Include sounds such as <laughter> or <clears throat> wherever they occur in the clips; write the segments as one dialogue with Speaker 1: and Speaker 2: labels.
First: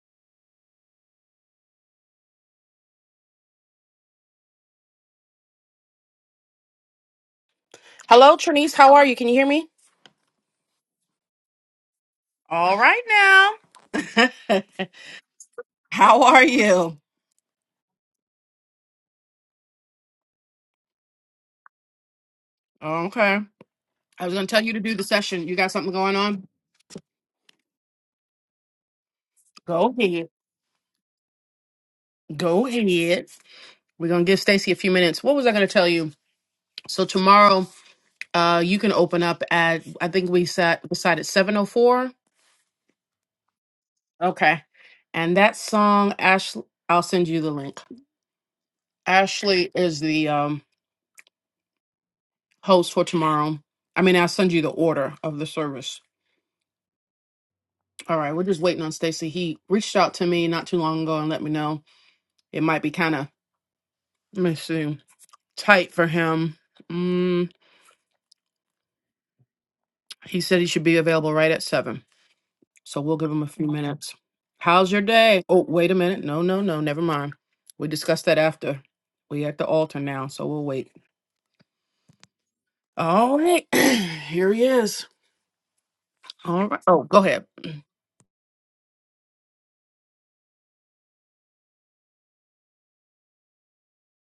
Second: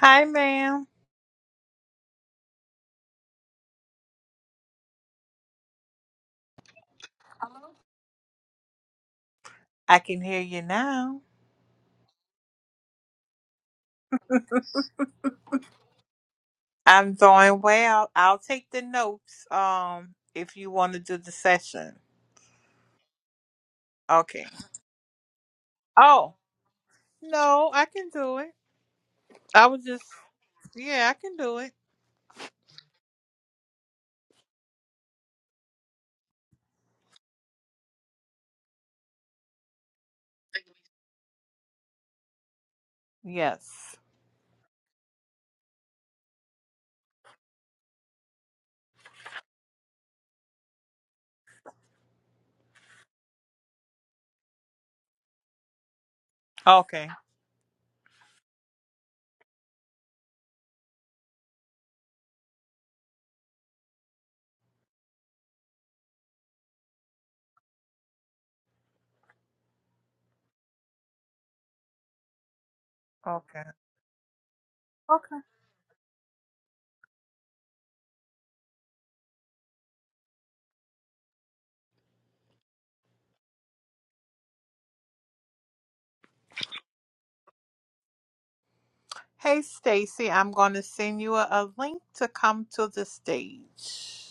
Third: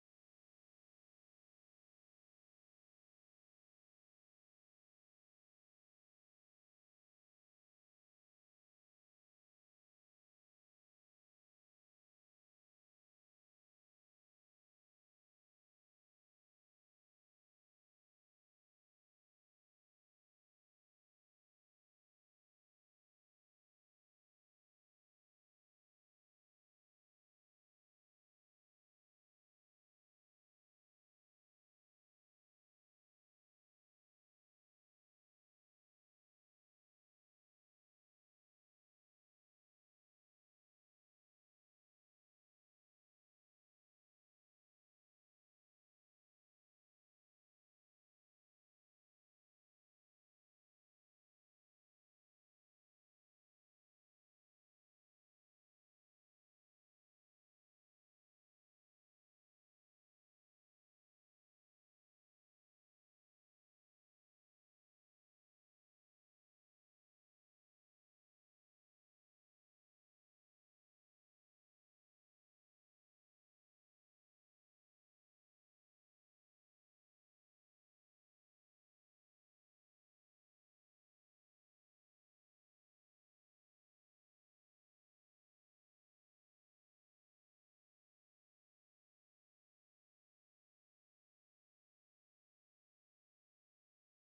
Speaker 1: Hi, ma'am.
Speaker 2: Hello, Trinice. How are you? Can you hear me?
Speaker 1: I can hear you now.
Speaker 2: All right now. <laughs> How are you?
Speaker 1: I'm doing well. I'll take the notes um if you want to do the session.
Speaker 2: Okay. I was
Speaker 1: Okay.
Speaker 2: gonna tell you to do the session. You got something going
Speaker 1: Oh,
Speaker 2: on?
Speaker 1: no, I can do it. I was
Speaker 2: Go
Speaker 1: just
Speaker 2: ahead.
Speaker 1: yeah, I can do it.
Speaker 2: Go ahead. We're gonna give Stacy a few minutes. What was I gonna tell you? So tomorrow, uh, you can open up at I think we sat decided seven oh four.
Speaker 1: Yes.
Speaker 2: Okay. And that song, Ashley I'll send you the link. Ashley is the um host for tomorrow. I mean, I'll send you the order of the service.
Speaker 1: Okay.
Speaker 2: All right, we're just waiting on Stacy. He reached out to me not too long ago and let me know it might be kind of let me see tight for him. Mm, he said he should be available right at seven, so we'll give him a
Speaker 1: Okay.
Speaker 2: few minutes. How's your
Speaker 1: Okay.
Speaker 2: day? Oh, wait a minute. No, no, no. Never mind. We discussed that after. We at the altar now, so we'll wait. All right, <clears throat> here he is. All right. Oh, go ahead.
Speaker 1: Hey, Stacy, I'm going to send you a, a link to come to the stage.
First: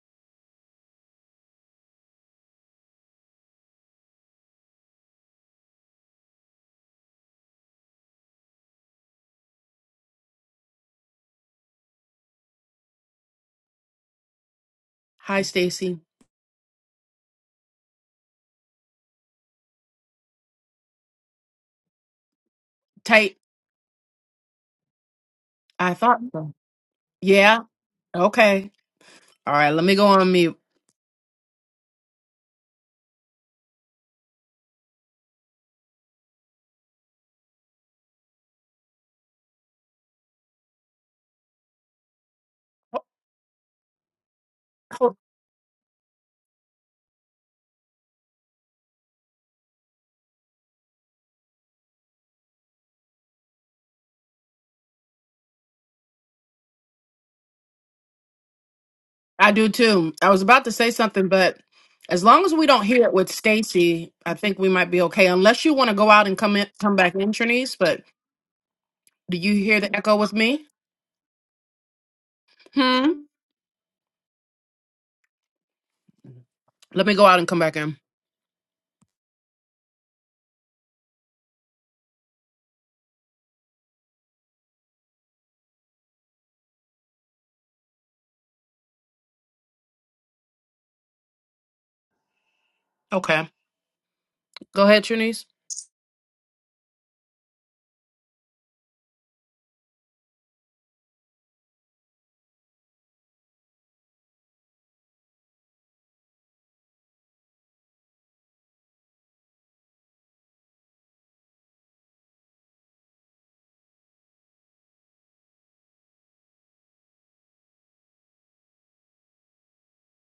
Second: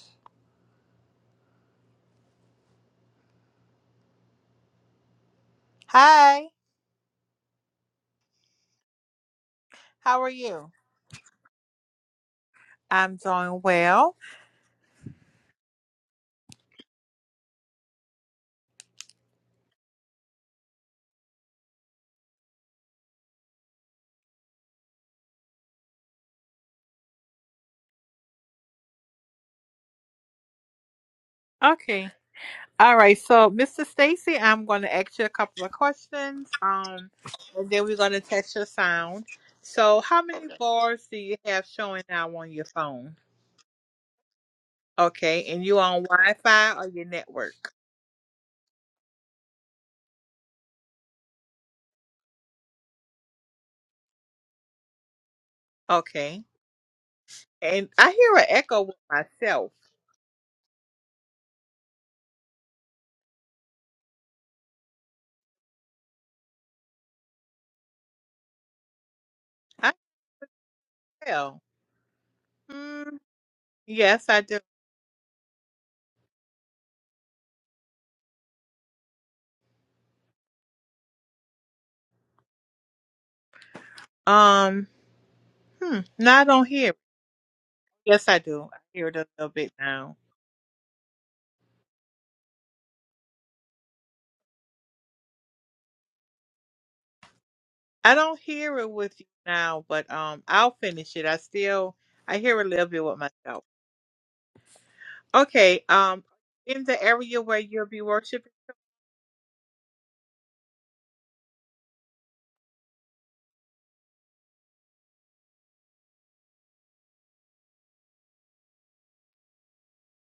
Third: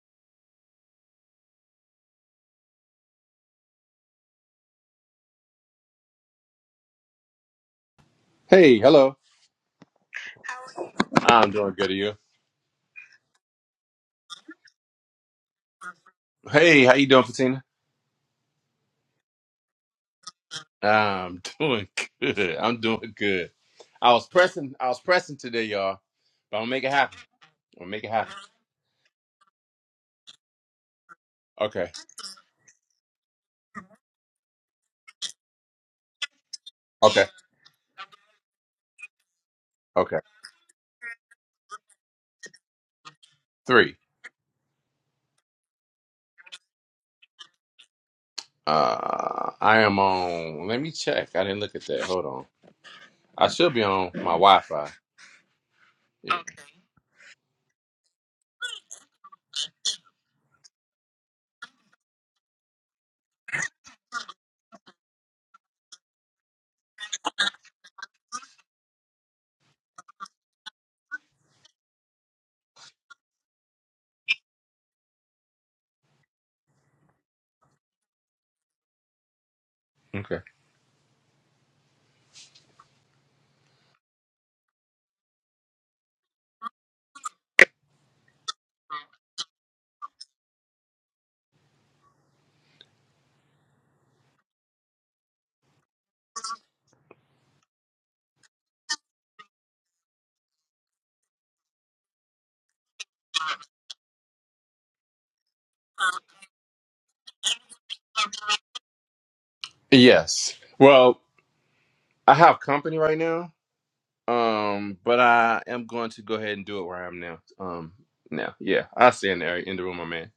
Speaker 1: Hi.
Speaker 3: Hey, hello.
Speaker 1: How are you?
Speaker 3: I'm doing good. Are you?
Speaker 1: I'm doing well.
Speaker 2: Hi, Stacy.
Speaker 3: Hey, how you doing, Patina? I'm <laughs> doing good. I'm doing
Speaker 2: Tight.
Speaker 3: good. I was pressing. I was pressing today,
Speaker 2: I
Speaker 3: y'all.
Speaker 2: thought so.
Speaker 3: But I'm gonna make it happen.
Speaker 2: Yeah.
Speaker 3: I'm gonna make it happen.
Speaker 2: Okay. All right. Let me go on mute.
Speaker 3: Okay.
Speaker 1: Okay. All right, so Mr. Stacy, I'm going to ask you a couple of questions, um,
Speaker 3: Okay.
Speaker 1: and then we're going to test your sound. So,
Speaker 3: Okay.
Speaker 1: how many Okay. bars do you have showing now on your phone?
Speaker 3: Three.
Speaker 1: Okay, and you on Wi-Fi or your network?
Speaker 3: Uh, I am on. Let me check. I didn't look at that. Hold on. I should be on my Wi-Fi. Yeah.
Speaker 1: Okay, and I hear an echo with
Speaker 2: I do
Speaker 1: myself.
Speaker 2: too. I was about to say something, but as long as we don't hear it with Stacy, I think we might be okay. Unless you want to go out and come in, come back in, Trinise. But do you hear
Speaker 1: I
Speaker 2: the echo with me?
Speaker 1: tell. Hmm.
Speaker 2: Hmm.
Speaker 1: yes, I do.
Speaker 2: Let me go out and come back in.
Speaker 3: Okay.
Speaker 1: Um, hmm, no, I don't hear. It. Yes, I do. I hear it a little bit now.
Speaker 2: Okay. Go ahead, Trinise.
Speaker 1: I don't hear it with you now, but um, I'll finish it. I still I hear a little bit with myself. Okay, um, in the area where you'll be worshiping.
Speaker 3: Yes. Well, I have company right now. Um, but I am going to go ahead and do it where I am now. Um, now, yeah. I'll see you in the, in the room, my man.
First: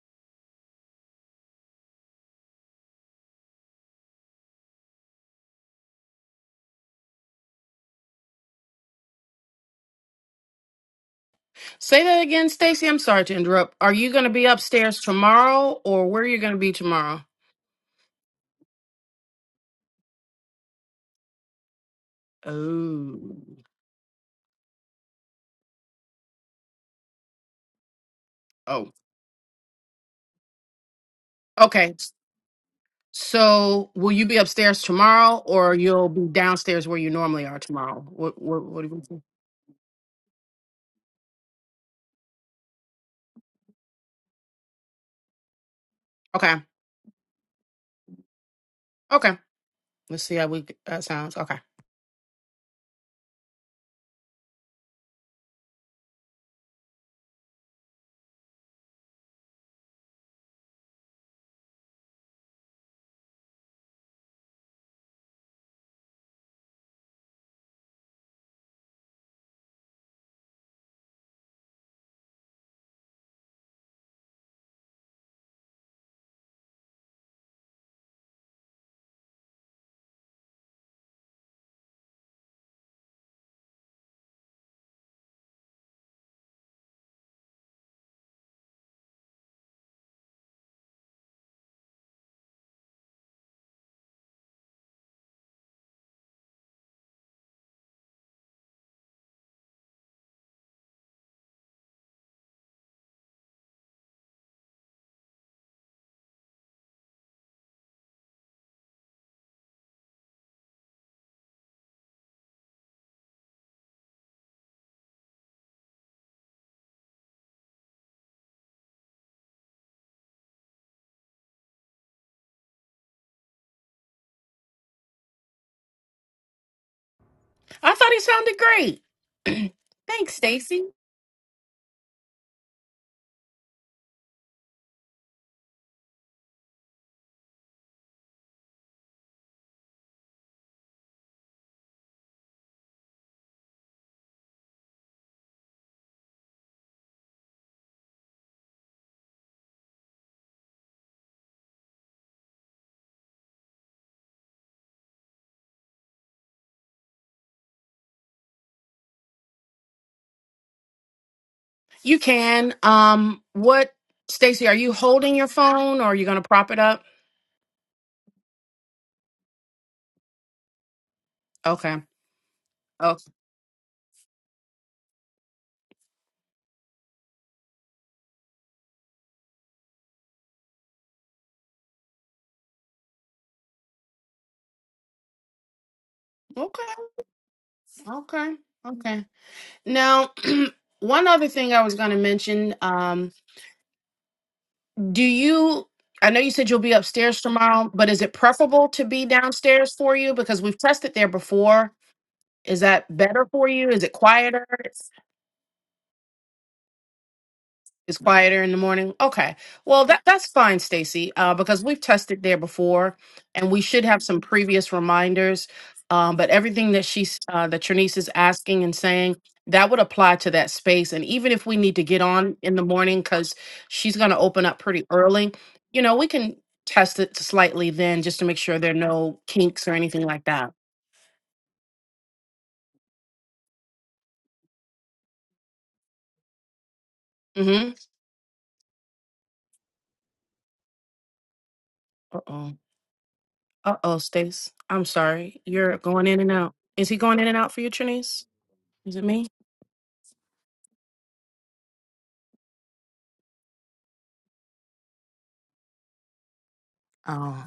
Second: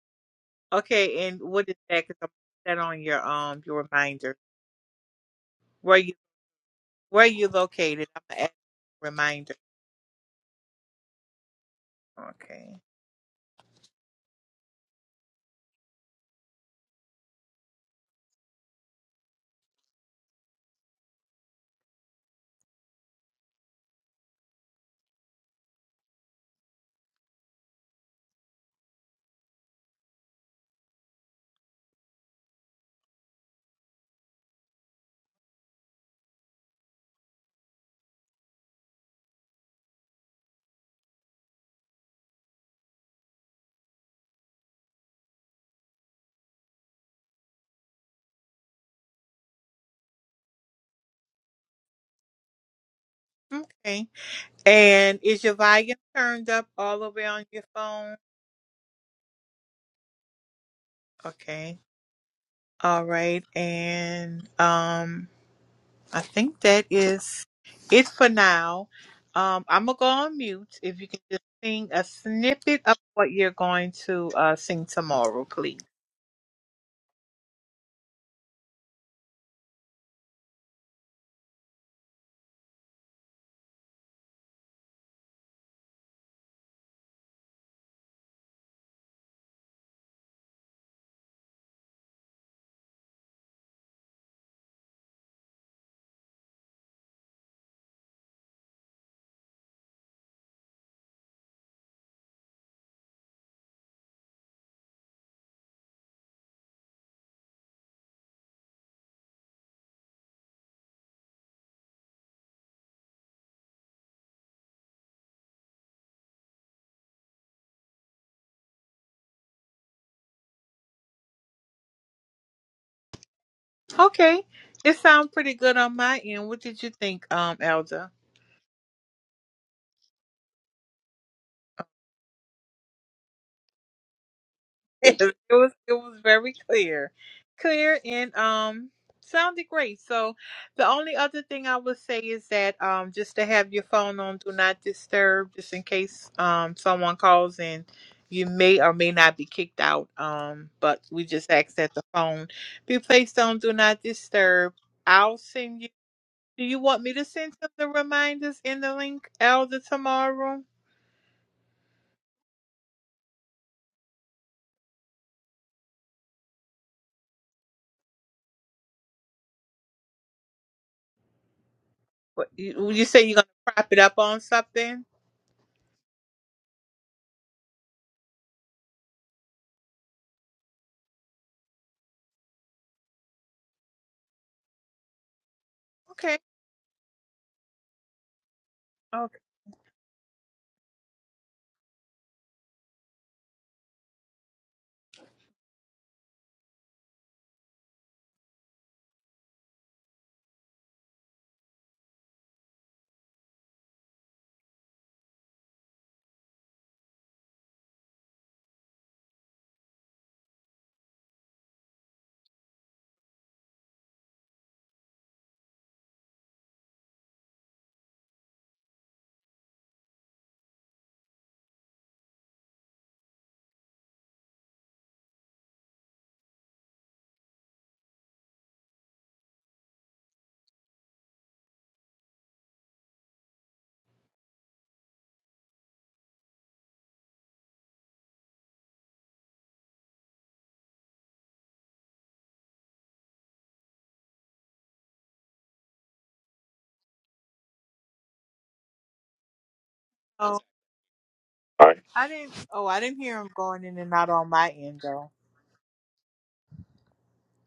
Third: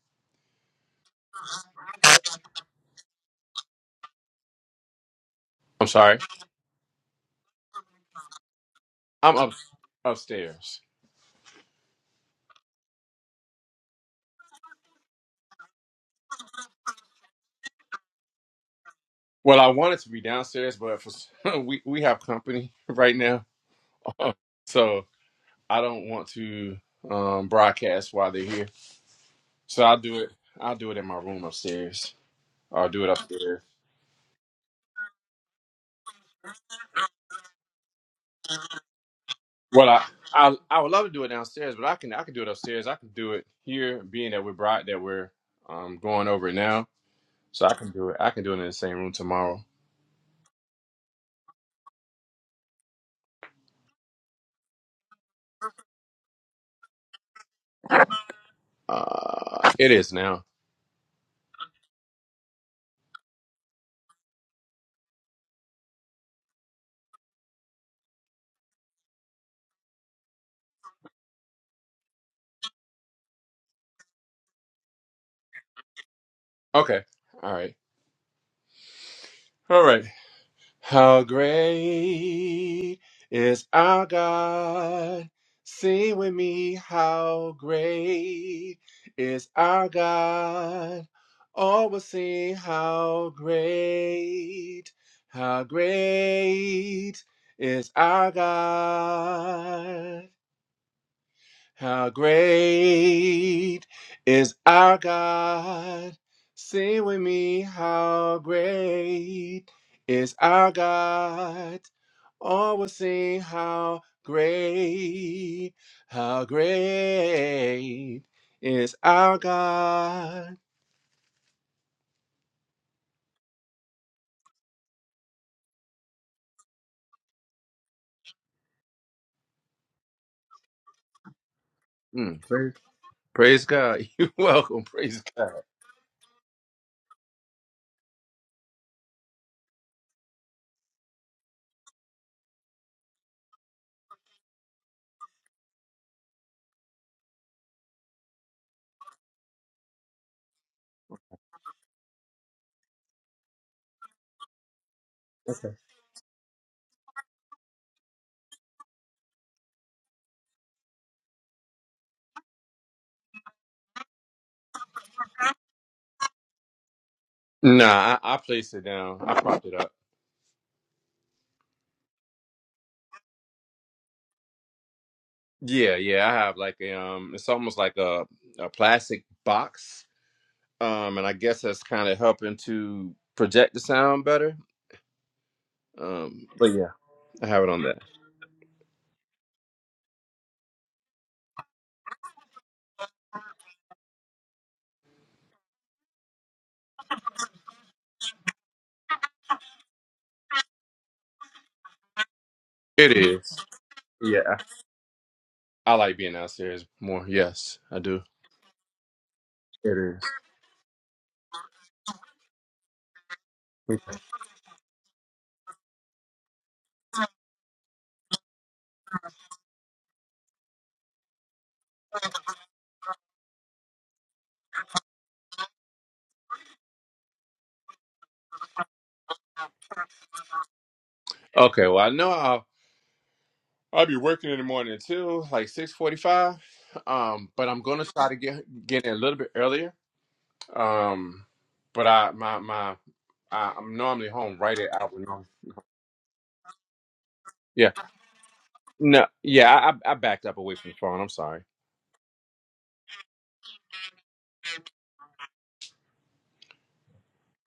Speaker 1: Okay, and what is that? Because I'm going put that on your um your reminder.
Speaker 3: I'm
Speaker 1: Where you
Speaker 3: sorry.
Speaker 1: where you located? I'm gonna add
Speaker 3: I'm up
Speaker 1: reminder.
Speaker 3: upstairs.
Speaker 2: Say that again,
Speaker 1: Okay.
Speaker 2: Stacy. I'm sorry to interrupt. Are you going to be upstairs tomorrow, or where are you going to be tomorrow?
Speaker 3: Well, I wanted to be downstairs, but for <laughs> we we have company <laughs> right
Speaker 2: Oh.
Speaker 3: now, so I don't want to um, broadcast while they're here.
Speaker 2: Oh.
Speaker 3: So I'll do it. I'll do it in my room
Speaker 2: Okay.
Speaker 3: upstairs. I'll do it upstairs.
Speaker 2: So, will you be upstairs tomorrow, or you'll be downstairs where you normally are tomorrow? What? What? What do you think?
Speaker 3: Well, I, I I would love to do it downstairs, but I can I can do it upstairs. I can do it here, being that we're broad that we're um, going over it
Speaker 2: Okay.
Speaker 3: now. So I can do it. I can do it in the same room
Speaker 2: Okay.
Speaker 3: tomorrow.
Speaker 2: Let's see how we uh, sounds. Okay.
Speaker 1: Okay. And is your volume turned up all the way on your phone?
Speaker 3: Uh, it is now.
Speaker 1: Okay. All right. And um, I think that is it for now. Um, I'm gonna go on mute. If you can just sing a snippet of what you're going to uh sing tomorrow, please.
Speaker 3: Okay. All right. All right. How great is our God? Sing with me, how great is our God? All will sing, how great, how great is our God? How great is our God? Sing with me, how great is our God? All will sing how great, how great is our God.
Speaker 1: Okay. It sounds pretty good on my end. What did you think, um,
Speaker 2: I
Speaker 1: Elder?
Speaker 2: thought he sounded great. <clears throat> Thanks, Stacy.
Speaker 3: Mm, praise, praise God. <laughs> You're welcome.
Speaker 1: <laughs> it
Speaker 3: Praise God.
Speaker 1: was it was very clear. Clear and um sounded great. So the only other thing I would say is that um just to have your phone on do not disturb just in case um someone calls and you may or may not be kicked out. Um but we just ask that the phone be placed on do not disturb. I'll send you do you want me to send you the reminders in the link, Elder, tomorrow?
Speaker 2: You can. Um, what, Stacy? Are you holding your phone, or are you gonna prop it up?
Speaker 3: Nah, I, I placed it down. I propped it up.
Speaker 2: Okay.
Speaker 1: What, you, you
Speaker 2: Oh.
Speaker 1: say you're gonna prop it up on something?
Speaker 3: Yeah, yeah. I have like a, um, it's almost like a a plastic box. Um, and I guess that's kind of helping to project the sound better.
Speaker 1: Okay.
Speaker 3: Um, but
Speaker 2: Okay.
Speaker 3: yeah, I have it on that.
Speaker 2: Okay. Okay.
Speaker 1: Okay.
Speaker 2: Now, <clears throat> one other thing I was gonna mention. Um, do you? I know you said you'll be upstairs tomorrow, but is it preferable to be downstairs for you because we've tested there before? Is that
Speaker 3: It
Speaker 2: better
Speaker 3: is.
Speaker 2: for you? Is it
Speaker 3: Yeah,
Speaker 2: quieter?
Speaker 3: I like being downstairs more. Yes, I
Speaker 2: It's
Speaker 3: do.
Speaker 2: quieter in the morning. Okay. Well,
Speaker 3: It
Speaker 2: that that's fine, Stacy, uh, because we've tested there before, and we
Speaker 3: is.
Speaker 2: should have some previous reminders. Um, but everything that she's uh, that your niece is asking and saying that would apply to that space. And even if we need to get on in the morning because she's going to open up pretty early, you know, we can test it slightly then just to make sure there are no kinks or anything like that.
Speaker 3: Okay, well I know I'll I'll be working in the morning too, like six forty five. Um, but I'm
Speaker 2: Mm-hmm.
Speaker 3: gonna try to get get in a little bit earlier. Um, but I
Speaker 2: Uh
Speaker 3: my
Speaker 2: oh.
Speaker 3: my I, I'm
Speaker 2: Uh oh,
Speaker 3: normally home
Speaker 2: Stace.
Speaker 3: right at
Speaker 2: I'm
Speaker 3: hour nine.
Speaker 2: sorry. You're going in and out. Is he going in and out for you,
Speaker 3: Yeah,
Speaker 2: Trinice? Is it
Speaker 3: no,
Speaker 2: me?
Speaker 3: yeah, I I I backed up
Speaker 1: Oh,
Speaker 3: away from the phone. I'm sorry.
Speaker 1: I didn't. Oh, I didn't hear him going in and out on my end though.
Speaker 2: Oh,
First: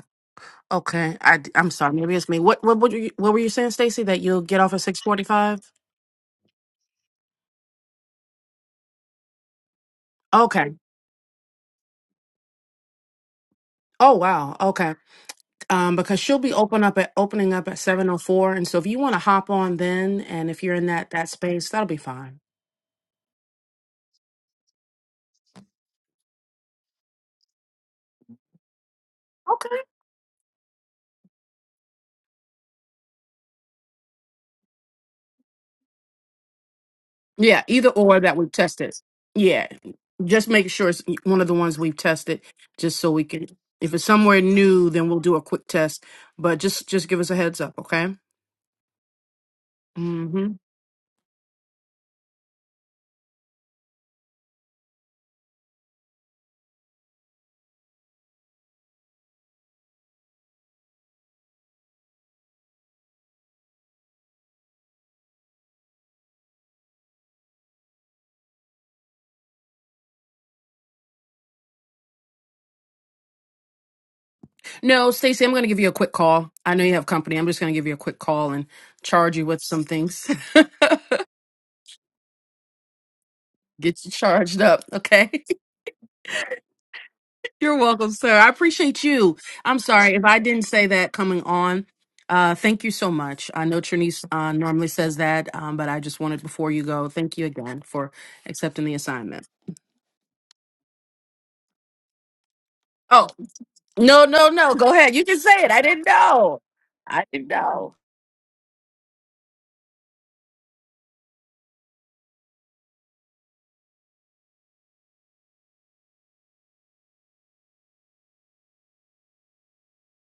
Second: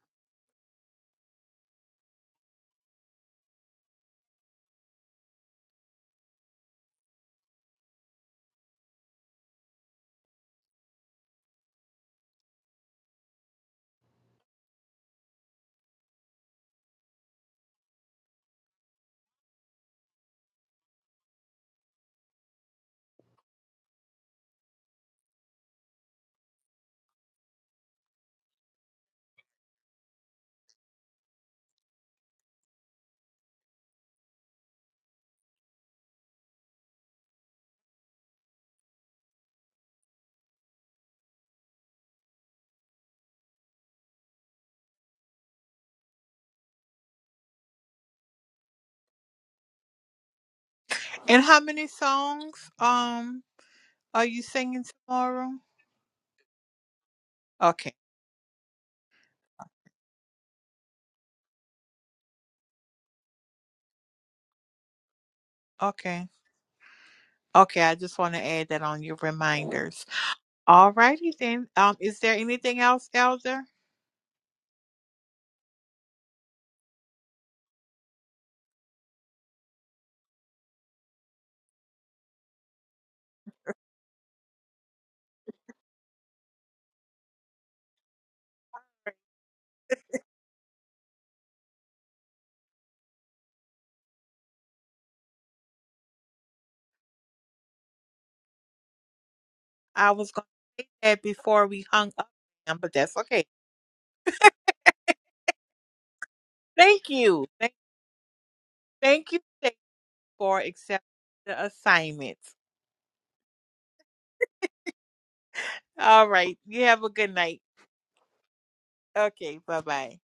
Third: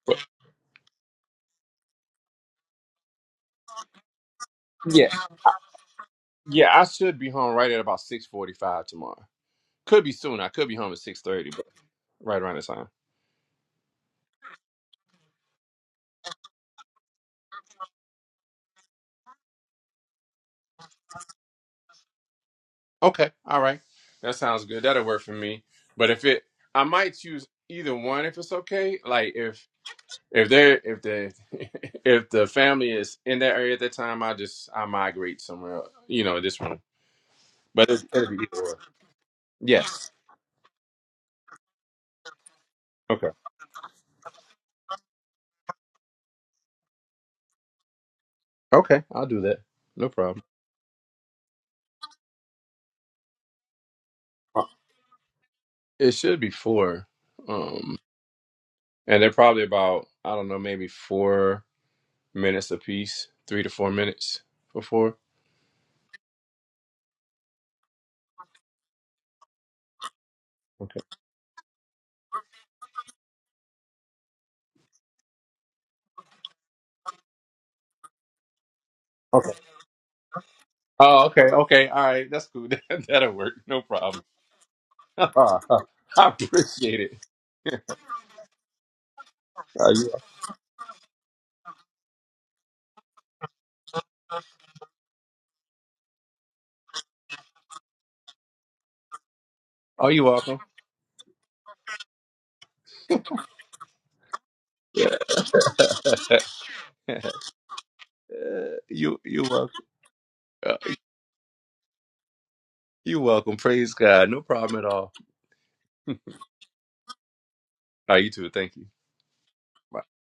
Speaker 2: okay. I am sorry. Maybe it's me. What what what, you, what were you saying, Stacy? That you'll get off at six
Speaker 3: Yeah,
Speaker 2: forty five?
Speaker 3: yeah, I should be home right at about six forty five tomorrow. Could be soon. I could
Speaker 2: Okay.
Speaker 3: be home at six thirty, but right around this time.
Speaker 2: Oh wow. Okay. Um, because she'll be open up at opening up at seven oh four, and so if you want to hop on then, and if you're in that that space, that'll be fine.
Speaker 3: Okay, all right, that sounds good. That'll work for me. But if it, I might choose either one if it's okay. Like if
Speaker 2: Okay.
Speaker 3: If they're if they <laughs> if the family is in that area at that time, I just I migrate somewhere. else, You know, this one.
Speaker 2: Yeah.
Speaker 3: But
Speaker 2: Either
Speaker 3: it's
Speaker 2: or
Speaker 3: gonna be
Speaker 2: that we've
Speaker 3: either or.
Speaker 2: tested. Yeah.
Speaker 3: Yes.
Speaker 2: Just make sure it's one of the ones we've tested, just so we
Speaker 3: Okay.
Speaker 2: can. If it's somewhere new, then we'll do a quick test. But just just give us a heads up, okay?
Speaker 3: Okay, I'll do that. No
Speaker 2: Mm-hmm.
Speaker 3: problem.
Speaker 1: And how many songs um are you
Speaker 3: Uh,
Speaker 1: singing tomorrow?
Speaker 3: It should be four.
Speaker 1: Okay.
Speaker 3: Um, and they're probably about I don't know maybe four minutes apiece, three to four minutes for four.
Speaker 1: Okay. Okay. I just want to add that on your reminders. All
Speaker 3: Okay.
Speaker 1: righty then. Um, is there anything else, Elder?
Speaker 2: No, Stacey, I'm going to give you a quick call. I know you have company. I'm just going to give you a quick call and charge you
Speaker 3: Okay.
Speaker 2: with some things.
Speaker 3: Oh, okay. Okay. All right. That's cool. <laughs> That, That'll work.
Speaker 2: <laughs>
Speaker 3: No
Speaker 2: Get you
Speaker 3: problem.
Speaker 2: charged up,
Speaker 3: <laughs>
Speaker 2: okay?
Speaker 3: I
Speaker 2: <laughs>
Speaker 3: appreciate it.
Speaker 2: You're
Speaker 3: <laughs>
Speaker 2: welcome, sir. I appreciate you. I'm
Speaker 3: Are you?
Speaker 2: sorry if I didn't say that coming on. Uh, thank you so much. I know Trinice uh, normally says that, um, but I just wanted before you go, thank you again for accepting the assignment.
Speaker 1: I
Speaker 3: Are you
Speaker 1: was going
Speaker 3: welcome?
Speaker 1: to say that before we hung up, Sam, but that's
Speaker 2: Oh,
Speaker 1: okay.
Speaker 2: no, no, no. Go ahead. You
Speaker 3: <laughs>
Speaker 2: can say it. I didn't
Speaker 3: Yeah.
Speaker 2: know.
Speaker 1: Thank
Speaker 3: <laughs>
Speaker 2: I
Speaker 1: you.
Speaker 2: didn't
Speaker 1: Thank,
Speaker 2: know.
Speaker 3: You
Speaker 1: thank you
Speaker 3: you welcome.
Speaker 1: Stacy, for
Speaker 3: Uh,
Speaker 1: accepting the assignment.
Speaker 3: You welcome. Praise God. No problem at all. All
Speaker 1: All right. You have a good night.
Speaker 3: right, you too. Thank you.
Speaker 1: Okay. Bye
Speaker 3: Bye.
Speaker 1: bye.